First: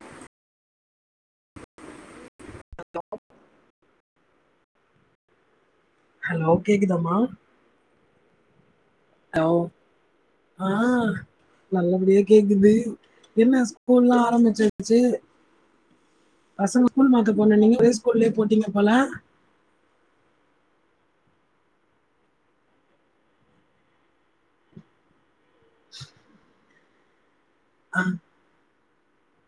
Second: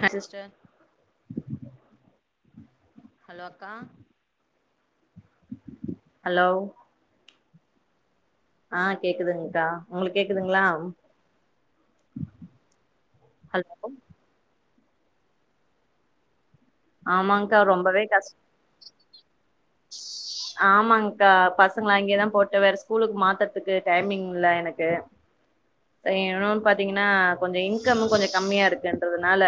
Hi sister hello அக்கா hello கேக்குதாமா ஆ ஹலோ கேக்குதுங்கா உங்ளுக் கேக்குதுங்ளா ஆ நல்லபடியா கேக்குது என்ன ஹலோ ஸ்கூல்லா ஆரம்பிச்சா ச்சு பசங்க ஸ்கூல் மாத்த ஆமாங்க்கா போனேனீங்க ஒரே ரொம்பவே ஸ்கூல்லே கஷ் போட்டீங்க போல ஆமாங்க்கா பசங்கள அங்கே தா போட்டே வேற ஸ்கூலுக்கு மாத்தற்துக்கு டைமிங் இல்ல எனக்கு இன்னொன் பாத்தீங்கன்னா கொஞ்சோ ஆ இன்கமு கொஞ்சொ கம்மியாருக்குன்றதுனால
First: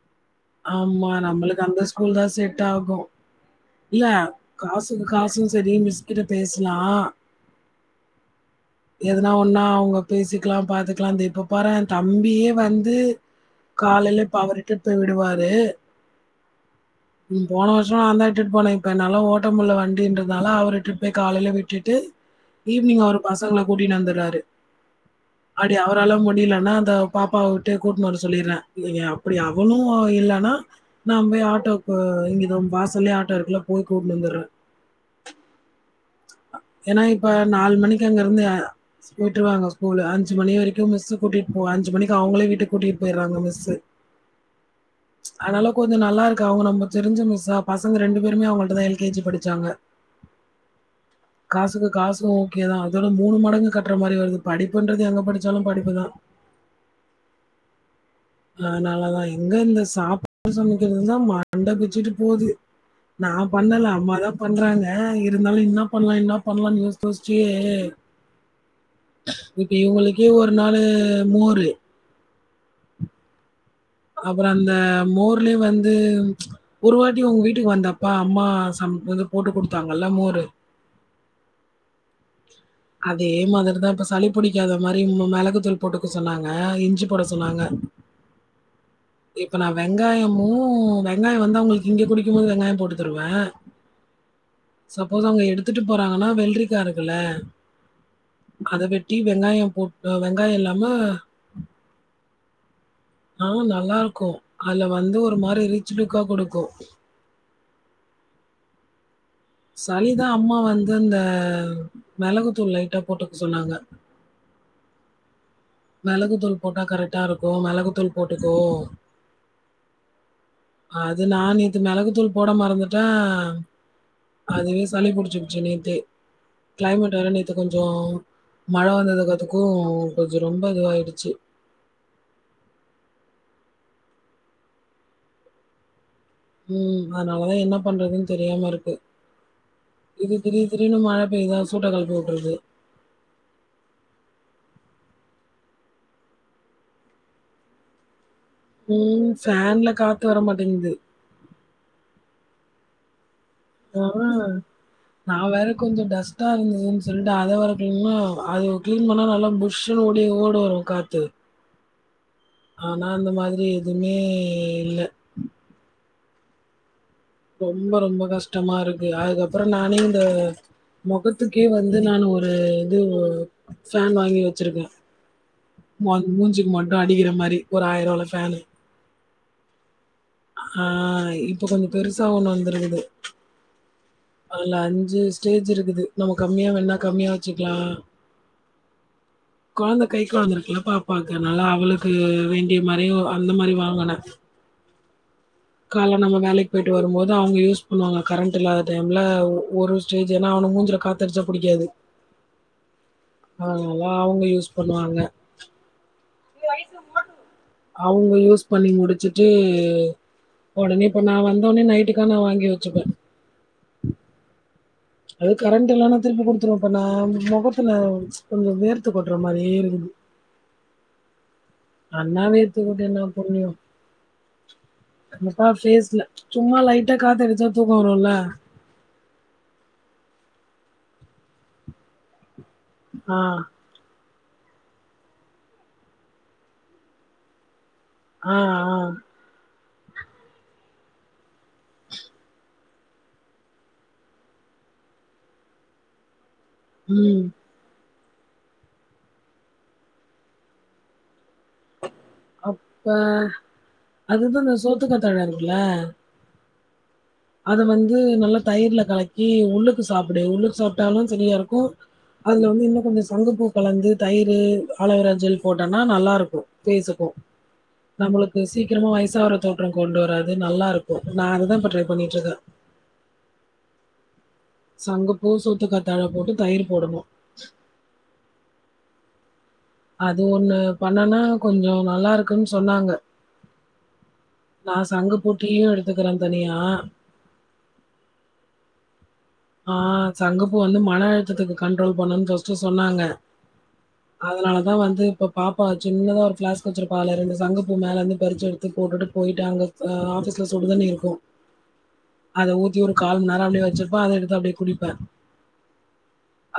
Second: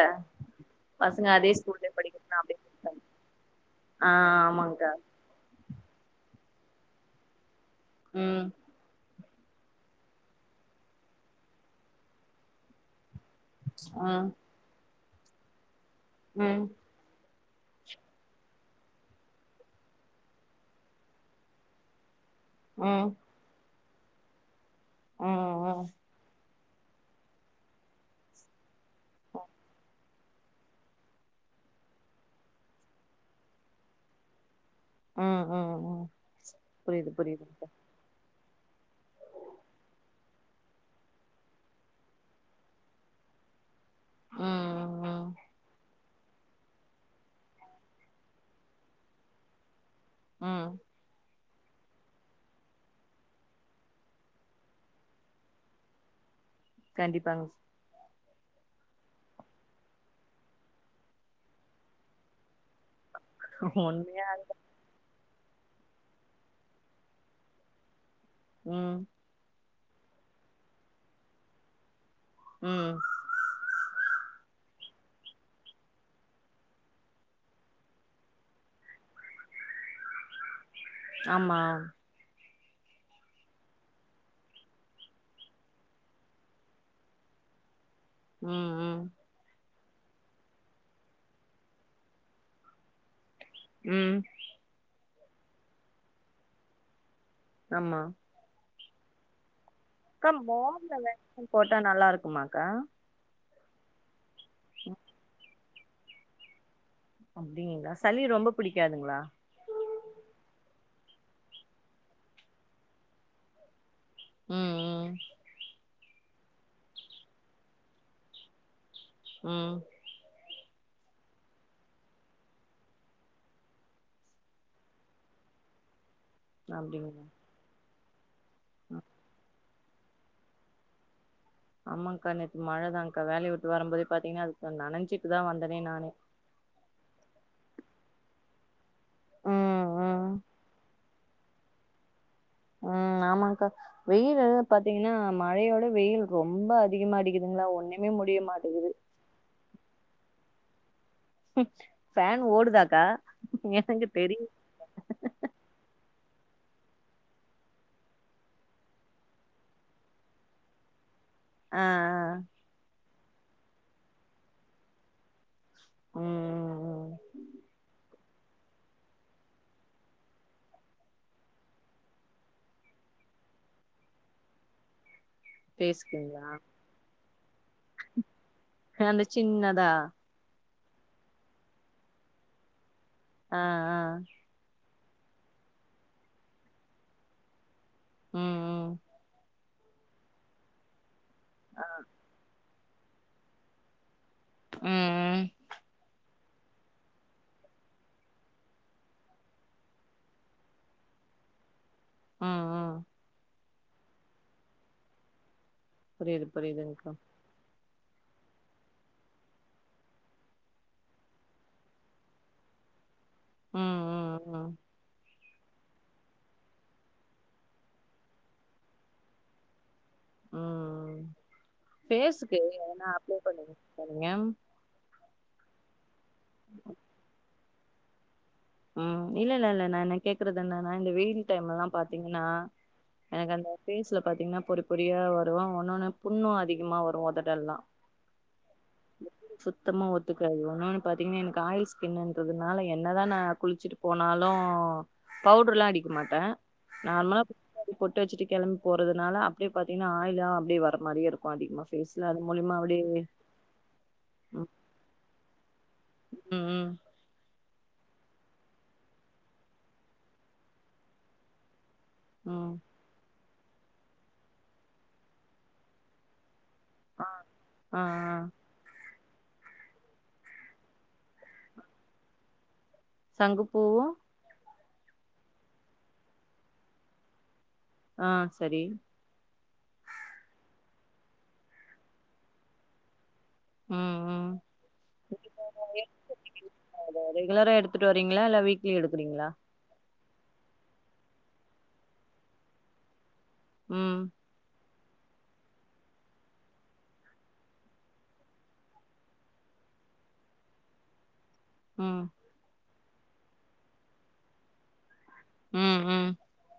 ஆமா நம்மளுக்கு அந்த ஸ்கூல் தா அப்டின்னு செட்டாகு இருக்காங்க இல்ல ஆ ஆமாங்க்கா காசுக்கு காசூ சேரி மிஸ்கிட்ட பேசலா ம் எதுனா ஒன்னா அவுங்க பேசிக்லா பாத்துக்லா ந்த இப்ப பாரே தம்பியே வந்து காலைல ம் ப்ப அவர் இட்டுட் போய் விடுவாரு ம் ம் போன வர்ஷோ நா தா இட்டுட் போனே இப்ப என்னால ஓட்டமுல்ல வண்டின்றதுனால அவர் இட்டுட் போய் காலைல விட்டுட்டு ஈவ்னிங் ம் அவர் பசங்கள கூட்டின் வந்துராரு ம் அப்டி ம் அவரால முடிலன்னா அந்த பாப்பாவ வுட்டு கூட்னு வர சொல்லிர்றே இங்க அப்டி அவளு இல்லனா நா போய் ஆட்டோ ஆ இங்க நம் வாசல்லே ஆட்டோ இருக்குல்ல போய் கூட்னு வந்துறே ம் ம் ம் ஏனா புரியுது இப்ப புரியுதுங்க்கா நால்மணிக்கு அங்கருந்து விட்ருவாங்க ஸ்கூலு அஞ்சு மணி வரைக்கு மிஸ்ஸு கூட்டிட் போ அஞ்சு மணிக்கு அவுங்ளே வீட்டுக் கூட்டிட் போய்றாங்க மிஸ்ஸு ம் ம் அத்னால கொ ஞ்சோ நல்லாருக்கு அவுங்க நம்ப தெரிஞ்ச மிஸ்ஸா பசங்க ரெண்டு பேருமே அவுங்கள்ட்டதே எல் கே ஜி படிச்சாங்க ம் காசுக்கு காசு ஓகேதா அதோட மூணு மடங்கு கட்ற மாரி வருது படிப்புன்றது எங்க படிச்சாலு படிப்புதா கண்டிப்பாங்ஸ் லானாலதான் எங்க இந்த சாப் டு சமக்கிறதுதா மண்ட பிச்சுட்டு போது நா பண்ணல உண்மையா அம்மாதா அதுதா பண்றாங்க அ இருந்தாலு இன்னாப்பண்லா இன்னாப்பண்லான் யோஸ் யோஸ்ச்சியே ம் இப் இவுங்களுக்கே ஒரு நாலு மோரு ம் அப்ற அந்த மோர்லே வந்து உம் ஒரு வாட்டி உங் வீட்டுக்கு வந்தப்பா அம்மா சம் ஒது போட்டு கொடுத்தாங்கல்ல மோரு ஆமா அதே மாதிரிதா இப்ப சளி புடிக்காத மாரி மும்மு மெளகு தூள் போட்டுக்கு சொன்னாங்க இஞ்சி போட சொன்னாங்க ம் ம் இப்ப நா வெங்காயமு வெங்காய் வந்து அவங்கள்க்கு இங்க குடிக்கும்போது வெங்காயம் போடு த்ருவ ம் சப்போஸ் அவங்க எடுத்துட்டு போறாங்கன்னா வெள்ரிக்கா இருக்குள்ள அம்மா அத வெட்டி வெங்காயம் போட் கா வெங்காயம் இல்லாம மோர்ல லெக்ஸன் போட்டா நல்லார்க்குமாக்கா ஆ நல்லாருக்கு ஆல வந்து ஒரு மாரி ரீச் லுக்கா கொடுக்கு அப்டிகிங்ளா சளி ரொம்ப பிடிக்காதுங்ளா சளிதா அம்மா வந்து அந்தவ் மிளகுத்தூள் லைட்டா போட்டுக் சொன்னாங்க ம்ம் மெளகு தூள் போட்டா கரக்ட்டா இருக்கு மெளகுத்தூள் போட்டுக்கோ ம் அது நா நேத்து மெளகு தூள் போட மறந்துட்டே அம் அதுவே சளி புடிச்கிச்சி நேத்தே க்ளைமேட் அப்டிங்களா வேர நேத்து கொஞ்சோ மழை வந்ததுக் அதுக் க்கு கொஞ்சு ரொம்ப இதுவாய்டுச்சு ஆமான்க்கா நேத்து மழ தான்க்கா வேலைய விட் வரம் போதே பாத்தீங்கா அதுக் சன் நனஞாசிட்டுதா வந்ததே நானு ம்ம் அனாலதா என்ன பண்றதுன் தெரியாம ருக்கு ம் ம் இது திடீர் திடீர்னு மழ பெய்தா சூட்டக் களப்பி வுட்றுது ஆ ஆமான்க்கா வெயில் எழு பாத்தீங்னா மழையோட வெயில் ரொம்ப அதிகமா அடிக்குதுங்ளா ஒண்ணுமே முடிய மாட்டது இன் ஃபேன்ல காத்து வரமாட்டேங்து ஃபேன் ஓடுதாக்கா ஆ எனக்கு தெரியு நா வேற கொஞ்சு டஸ்ட்டா இருந்ததுன் சொல்ட்டு அத வேற கும்மா அயோவ் க்ளீன் பண்ணா நல்லா புஷ் ஷ்ஷுண்ணு ஓடி ஓடோரு காத்து அ ஆ ஆனா அந்த மாதிரி எதுமே இல்ல ம் ம் ரொம்ப ரொம்ப கஷ்டமா இருக்கு அதுக்கப்பறோ நானே இந்த முகத்துக்கே வந்து நான் ஒரு இதுவ்வு ஃபேன் வாங்கி வச்சுருக்கே மொன் பேசுறீங்களா மூஞ்சிக்கு மட்டு அடிக்கிற மாரி ஒரு ஆய்ரூவால ஃபேனு எ அந்த சின்னதா ஆ இப்ப கொஞ்ச பெருசா ஒண்ணு வந்துருக்குது ஆ ஆ அதுல அஞ்சு ஸ்டேஜ் இருக்குது நம்ம கம்மியா வேனுனா கம்மியா வச்சுக்கலா ம் கொழந்த கை கொழந்த இருக்குல்ல பாப்பாக்கு அதனால அவளுக்கு வேண் [unintelligible] மாரியோ அந்த மாரி வாங்கன ம் ம் கால்ல நம்ம வேலைக்கு போயிட்டு வரும் போது அவங்க யூஸ் பண்ணுவாங்க கரண்ட் இல்லாத டைம்ல ஒரு ஸ்டேஜ் ஏனா அவனை மூஞ்சல கா தெரிச்சா பிடிக்காது ஆ ஆ அதல்லா அவுங்க யூஸ் பண்ணுவாங்க புரியுது புரியுதுங்க்கா அவுங்க யூஸ் பண்ணி முடிச்சுட்டு உடனே இப்ப நா வந்தோனே நைட்டுக்கா நா வாங்கி வச்சுப்பே ம் ம் ம் அது கரண்ட் இல்லன்னா திருப்பி கொடுத்துருவே இப்ப நா முகத்துல கொஞ்ச வேர்த்து கொட்டுற மாரியே இருக்குது ம் நன்னா ஃபேஸ்ஷுக்கு வேர்த்து கொட்டி எதுனா என்ன அப்ளை புண்ணியோ பண்ணுவிங்கள நீங்க என்னப்பா ஃபேஸ்ல சும்மா லைட்டா காத்தடிச்சா தூக்க வரும்ல ம் இல்ல இல்ல இல்ல நா என்ன கேக்குறது என்னனா இந்த வெயில் டைம்ல எல்லா பாத்தீங்கனா ஆ எனக்கு அந்த ஃபேஸ்ல பாத்தீங்னா பொரி பொரியா வரு ஒன்னொன்னு புண்ணு அதிகமா வரு உதடல்லா ஆ ஆ சுத்தமா ஒத்துக்காது ஒன்னொன்னு பாத்தீங்னா எனக்கு ஆயில் ஸ்கின்றதுனால என்னதா நா குளிச்சுட்டு போனாலு பவுடர்லா அடிக்க மாட்டே நார்மலா ம் பொட்டு வச்சுட்டு கிளம்பி போறதுனால அப்படியே பாத்தீங்னா ஆயிலா அப்படிே வர மாரியே இருக்கு அதிகமா ஃபேஸ்ல அது மூலியமா அப்டியே அப்ப அதுதா இந்த சோத்துக்கத்தாழ இருக்குல்ல ம் ம் அத வந்து நல்லா தயிர்ல கலக்கி உள்ளுக்கு சாப்டு உள்ளுக்கு சாப்ட்டாலு சரியா இருக்கு அதுல ம் வந்து இன்னு கொஞ்ச சங்குப்பூ கலந்து தயிர் ஆலவிரஜெல் போட்டோன்னா நல்லா இருக்கு ஃபேஸ்சுக்கு ஆ ஆ நம்மளுக்கு சீ கிரமா வயசாவர தோற்றம் கொண்டு வராது நல்லா இருக்கு நா அத தா இப்ப ட்ரை பண்ணிட்டு இருக்குறே சங்குப்பூவு சங்குப்பூ சோத்து கத்தாழை போட்டு தயிர் போடணு ஆ சரி அது ஒண்ணு பண்ணனா கொஞ்சோ நல்லா இருக்குன்னு சொன்னாங்க ம் ம் நா சங்கு புட்டியு எடுத்துக்கிறே தனியா ரெகுலரா எடுத்துட்டு வரீங்களா இல்ல வீக்லி எடுக்குறீங்களா ஆ சங்கப்பூ வந்து மன அழுத்தத்துக்கு கண்ட்ரோல் பண்ணணும்னு ஃபர்ஸ்ட் சொன்னாங்க ம் அதனால தா வந்து இப்ப பாப்பா சின்னதா ஒரு ஃபிளாஸ்க் வச்சிருப்பால ரெண்டு சங்க பூ மேல இருந்து பறிச்சு எடுத்து போட்டுட்டு போயிட்டாங்க அ ஆஃபீஸ்ல சுடு தண்ணி இருக்கு ம் அத ஊத்தி ஒரு கால் மணேரோ அப்டியே வச்சிருப்ப அத எடுத்து அப்டியே குடிப்பே ம் ம்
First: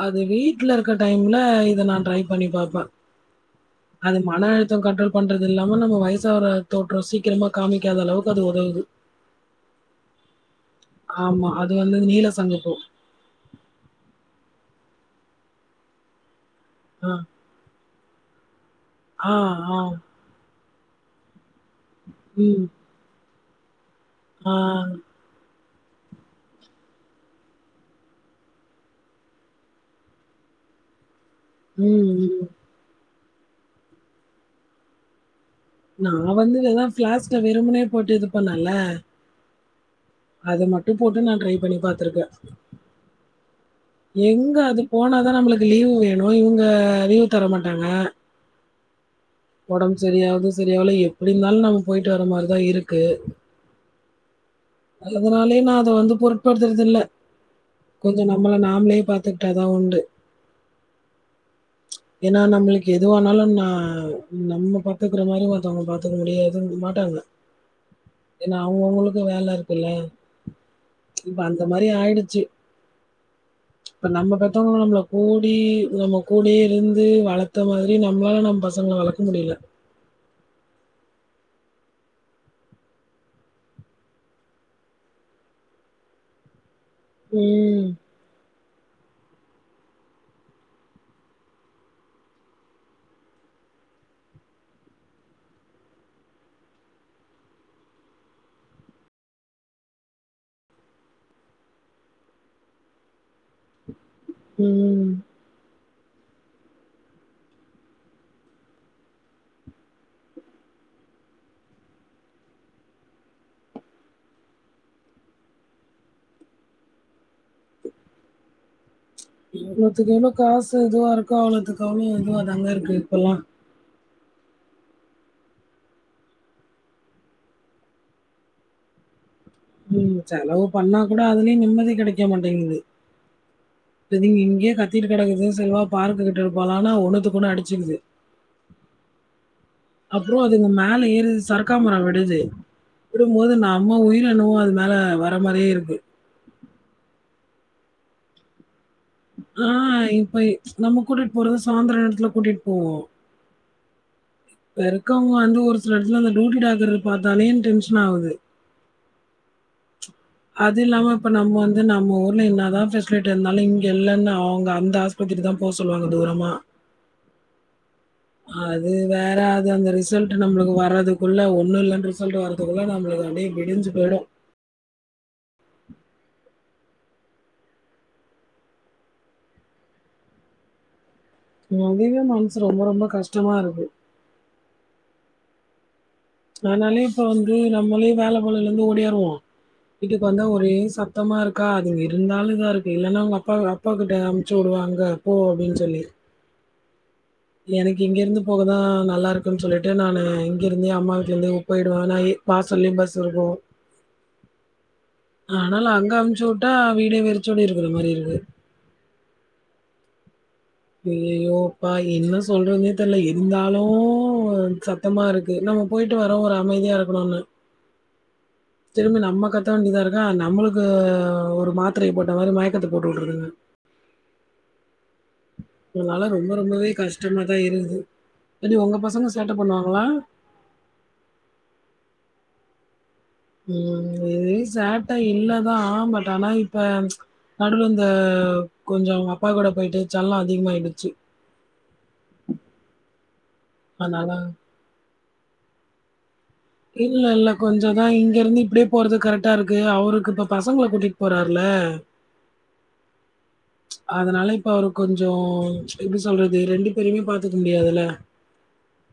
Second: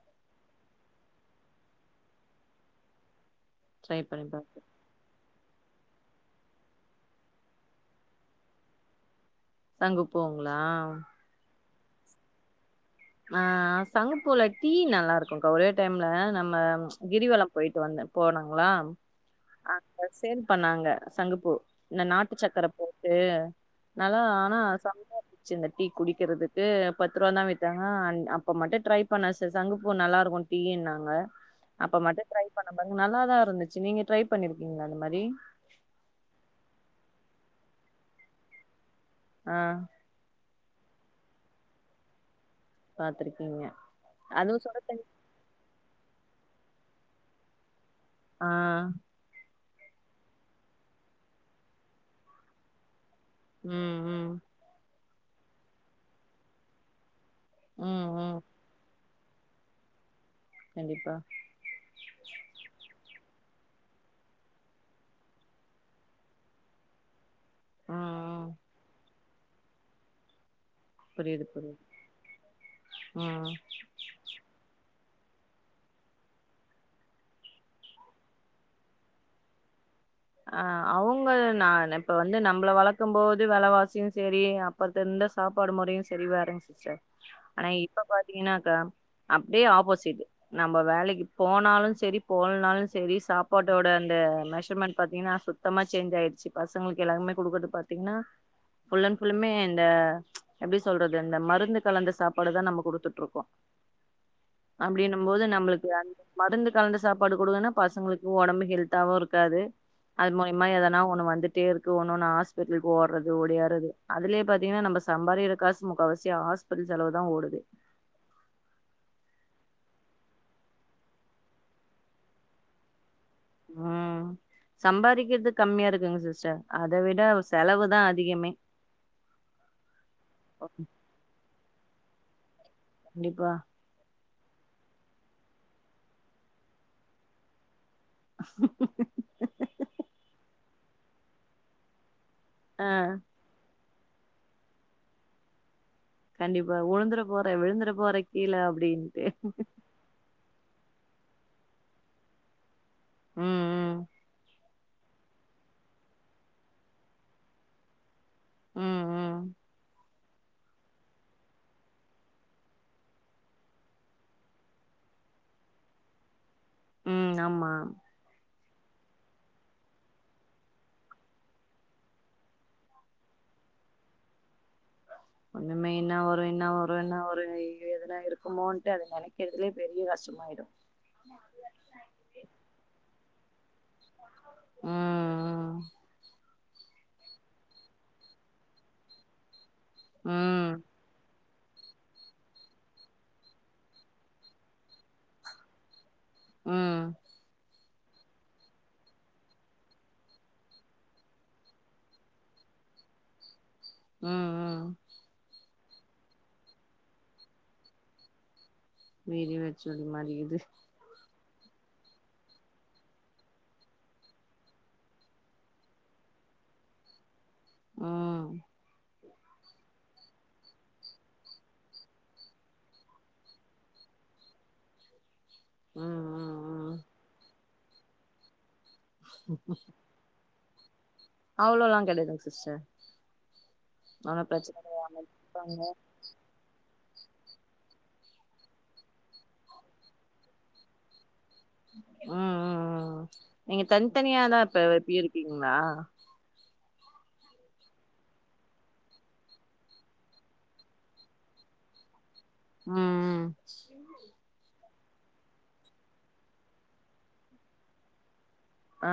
அது வீட்ல இருக்குற டைம்ல இத நா ட்ரை பண்ணி பார்ப்ப ட்ரை அது பண்ணி மன பாக்குறே அழுத்த கண்ட்ரோல் பண்றது இல்லாம நம்ம வயசான தோற்றோ சீக்கிரமா காமிக்காத அளவுக்கு அது உதவுது சங்கு பூவுங்கலா ஆமா அது வந்து நீல சங்குப்பூ ஆ சங்கப்பூல டீ நல்லா இருக்குக்கா ஒரே டைம்ல நம்ம ஆ கிரிவலம் போயிட்டு வந்த போனங்களா ஆ ஆ அங்க சேல் பண்ணாங்க சங்குப்பூ இந்த நாட்டு ம் சக்கர போட்டு நல்லா ஆ ஆனா சமையா இருந் ச்சு இந்த டீ குடிக்கிறதுக்கு பத்து ரூவான் தா வித்தாங்க அன் அப்ப மட்டு ட்ரை பண்ண சிஸ் சங்கப்பூ நல்லா இருக்கு டீனாங்க அப்ப ம் மட்டு ட்ரை ம் பண்ண பாருங்க நல்லா தா இருந்துச்சு நீங்க ட்ரை பண்ணிருக்கீங்களா அந்த மாரி நா வந்து இததா பிளாஸ்க்ல வெரும்பனே போட்டு இது பண்ணல்ல ஆ அது மட்டு போட்டு நா ட்ரை பண்ணி பாத்துருக்கே பாத்திருக்கீங்க எங்க அதுவும் சுட அது தண்ணி போனாதா நம்மளுக் கு லீவு வேணு இவங்க லீவு தர மாட்டாங்க ஆ உடம்ப சரியாவது சரியாவல எப்படி இருந்தாலு நம்ம போயிட்டு வர மாரிதா இருக்கு ம் ம் அதனாலயே நா அத வந்து பொருட்படுத்துறது இல்ல ம் கொஞ்சோ ம் நம்மள நாமளே பா த்துகிட்டா தா உண்டு கண்டிப்பா ஏன்னா நம்மளுக்கு எதுவனாலு நா நம்ம பாத்துக்குற மாரி ஒருத்தவங்க பாத்துக்க முடியாது மாட்டாங்க ஆ ஏன்னா அவங்கவுங்களுக்கு வேல இருக்கு இல்லயா இப்ப புரியுது அந்த புரியுது மாரி ஆயிடுச்சு ம் இப்ப நம்ம பெத்தவங்க நம்மள கூடி நம்ம கூடே இருந்து வளத்த மாதிரி நம்மளால நம்ம பசங்களை வளக் முடியல அ அவுங்க நா இப்ப வந்து நம்மள வளர்க்கும் போது வெலவாசியு சேரி அப்பத்த இருந்த சாப்பாடு மொறையு சரிவா இருந்துச்சு சிஸ்டர் ஆனா ம். இப்ப பாத்தீங்கன்னாக்கா அப்டியே ஆப்போசிட்டு நம்ப வேலைக்கி போனாலு செரி போலனாலு செரி சாப்பாட்டோட அந்த மெஷர்மெண்ட் பாத்தீங்கன்னா சுத்தமா சேஞ்ச் ஆயிடுச்சு பசங்களுக்கு எல்லாருக்குமே குடுக்கிறது பாத்தீங்கன்னா ஃபுல் அண்ட் ஃபுல்லுமே இந்த எப்டி சொல்றது அந்த மருந்து கலந்த சாப்பாடு தா நம்ம குடுத்துட்டு இருக்கோ ம். அப்படின்னும் போது நம்மளுக்கு அந்த மருந்து கலந்த சாப்பாடு குடுங்கன்னா பசங்களுக்கு உடம்பு ஹெல்த்தாவு இருக்காது அது மூலியமா எதனா ஒண்ணு வந்துட்டே இருக்கு ஒன்னு ஒன்னா ஹாஸ்பிட்டலுக்கு ஓடுறது ஓடியாறது அதுலயே பாத்தீங்கன்னா நம்ம சம்பாரிக்கிர காசு முக்காவாசி ஹாஸ்பிட்டல் செலவு தா ஓடுது எவ்ளோதிக்கு எவ்வளோ காசு இதுவா இருக்கோ அவ்ளவுதுக்கு அவ்ளோ இதுவாதாங்க இருக்கு இப்பல்லா ஆ சம்பாரிக்கிறது கம்மியா இருக்குங்க சிஸ்டர் அத விட செலவு தா அதிகமே ம் செலவு பண்ணா கூட அதுலயு நிம்மதி கெடைக்க மாட்டேங்குது கண்டிப்பா இப்ப நீங்க இங்கயே கத்திட்டு கெடக்குது செரி வா பார்க்கு கிட்டுட்டு போலான்னா ஒண்ணுத்துக்கு ஒன்னு அடிச்சுக்குது அப்புறோ அதுங்க மேல ஏறுது சருக்கா மர விடுது ஆ விடும்போது நா நம்ம உயிரென்னவோ அது மேல வர மாரியே இருக்கு கண்டிப்பா உழுந்துர போற விழுந்துர போற கீழ அப்டின் ஆ இப்ப நம்ம கூட போறது சாயந்திர நேரத்துல கூட்டிட்டு போவோ உம் ம் இப்ப இருக்கவங்க வந்து ஒரு சில எடத்துல அந்த டியூட்டி டாக்டர பாத்தாலே டென்ஷன் ஆகுது உம் ம் அது இல்லாம இப்ப நம்ம வந்து நம்ம ஊர்ல என்னதா ஃபெசிலிட்டி இருந்தாலும் இங்க இல்லன்னு அவங்க அந்த ஆஸ் பத்திரி தா போ சொல்லுவாங்க தூரமா உம் ஆமா அது வேற அது அந்த ரிசல்ட் நம்மளுக்கு வர்ரதுக்குள்ள ஒன்னு இல்லன்னு ரிசல்ட் வர அதுக்குல்ல நம்ளுக்கு அப்டியே விடிஞ்சு போயிடும் [inaudible] ஒண்ணுமே என்னா வரும் என்னா வரும் என்னா வரு எதனா இருக்குமோன்ட்டு அத நெனைக்கிறதுலயே பெரிய கஷ்டமாயிடும் அதுவே மனசு ரொம்ப ரொம்ப கஷ்டமா இருக்கு ஆ ஆ அதனாலே இப்ப வந்து நம்மளே வேல கொள்ளைல்ல இருந்து ஓடியாருவோம் வீட்டுக்கு வந்தா ஒரே ம் சண் சுத்தமா இருக்கா அதுங்க இருந்தாலு இதா இருக்கு இல்லன்னா அவங்க அப்பா அப்பாக்கிட்ட அமுச்சு விடுவாங்க போ அப்டின்னு சொல்லி உம் எனக்கு இங்கேருந்து போக தா நல்லாருக்குன்னு சொல்லிட்டு நானு இங்கிருந்தே அம்மா வீட்லேருந்தே போயிடுவே நா ஏ வாசல்லே பஸ் வரும் உம் ஆனாலு அங்க அமுச்சு விட்டா வீடே வெறிச்சோடி இருக்குற மாரி இருக்கு வீடே வெறிச்சோடி மாறி க்குது ஐயயோ அப்பா என்ன சொல்றதுனே தெரில இருந்தாலூ சத் சத்தமா இருக்கு நம்ம போயிட்டு வரோ ஒரு அமைதியா இருக்கணுல்ல அ நம்ம கத்த வேண்டியதா இருக்கா நம்மளுக்கு ஒரு மாத்திரை போட்ட மாதிரி மயக்கத்த போட்டு விட்ருதுங்க அதனால ம் ரொம்ப ம் ரொம்பவே ம் கஷ்டமாதா இருக்குது எப்டி ஒங்க பசங்க சேட்ட பண்ணுவாங்களா அவ்ளோல்லா கெடயாதுங்க சிஸ்டர் உம் ஒன்னு இது பிரச்சன கெடையாது சேட்ட இல்லதா அமைதிப்பாங்க ஆ பட் ஆனா இப்ப நடுவில இந்த கொஞ்சோ அவுங்க அப்பா கூட போயிட்டு செல்லோ அதிகமாயிடுச்சு உம் ம் ம் ம் நீங்க அதனால தனித்தனியாதா இப்ப இருக்கீங்களா இல்ல இல்ல கொஞ்ச தா இங்க இருந்து இப்டியே போறது கரெக்டா இருக்கு அவருக்கு இப்ப பசங்கள கூட்டிட்டு போறாருல உம் அதனால இப்ப அவரு கொஞ்சோ எப்டி சொல்றது ரெண்டு பேருமே பாத்துக்க முடியாதுல ஆ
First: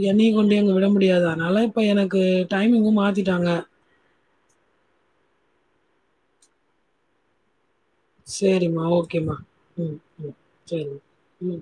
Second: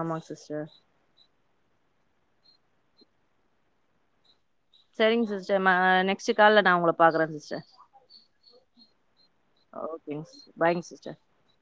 ஆமாங்க எண்ணெயு கொண்டி சிஸ்டர் அங்க விட முடியாது அதனால இப்ப எனக்கு டைமிங்கும் மாத்திட்டாங்க சரிங்க சிஸ்டர் ம நெக்ஸ்டு கால்ல நா உங்கள பாக்றே சிஸ்டர் சேரிம்மா ஓகேம்மா அ ஓகேங்க சிஸ் பாய்ங்க சிஸ்டர் உம்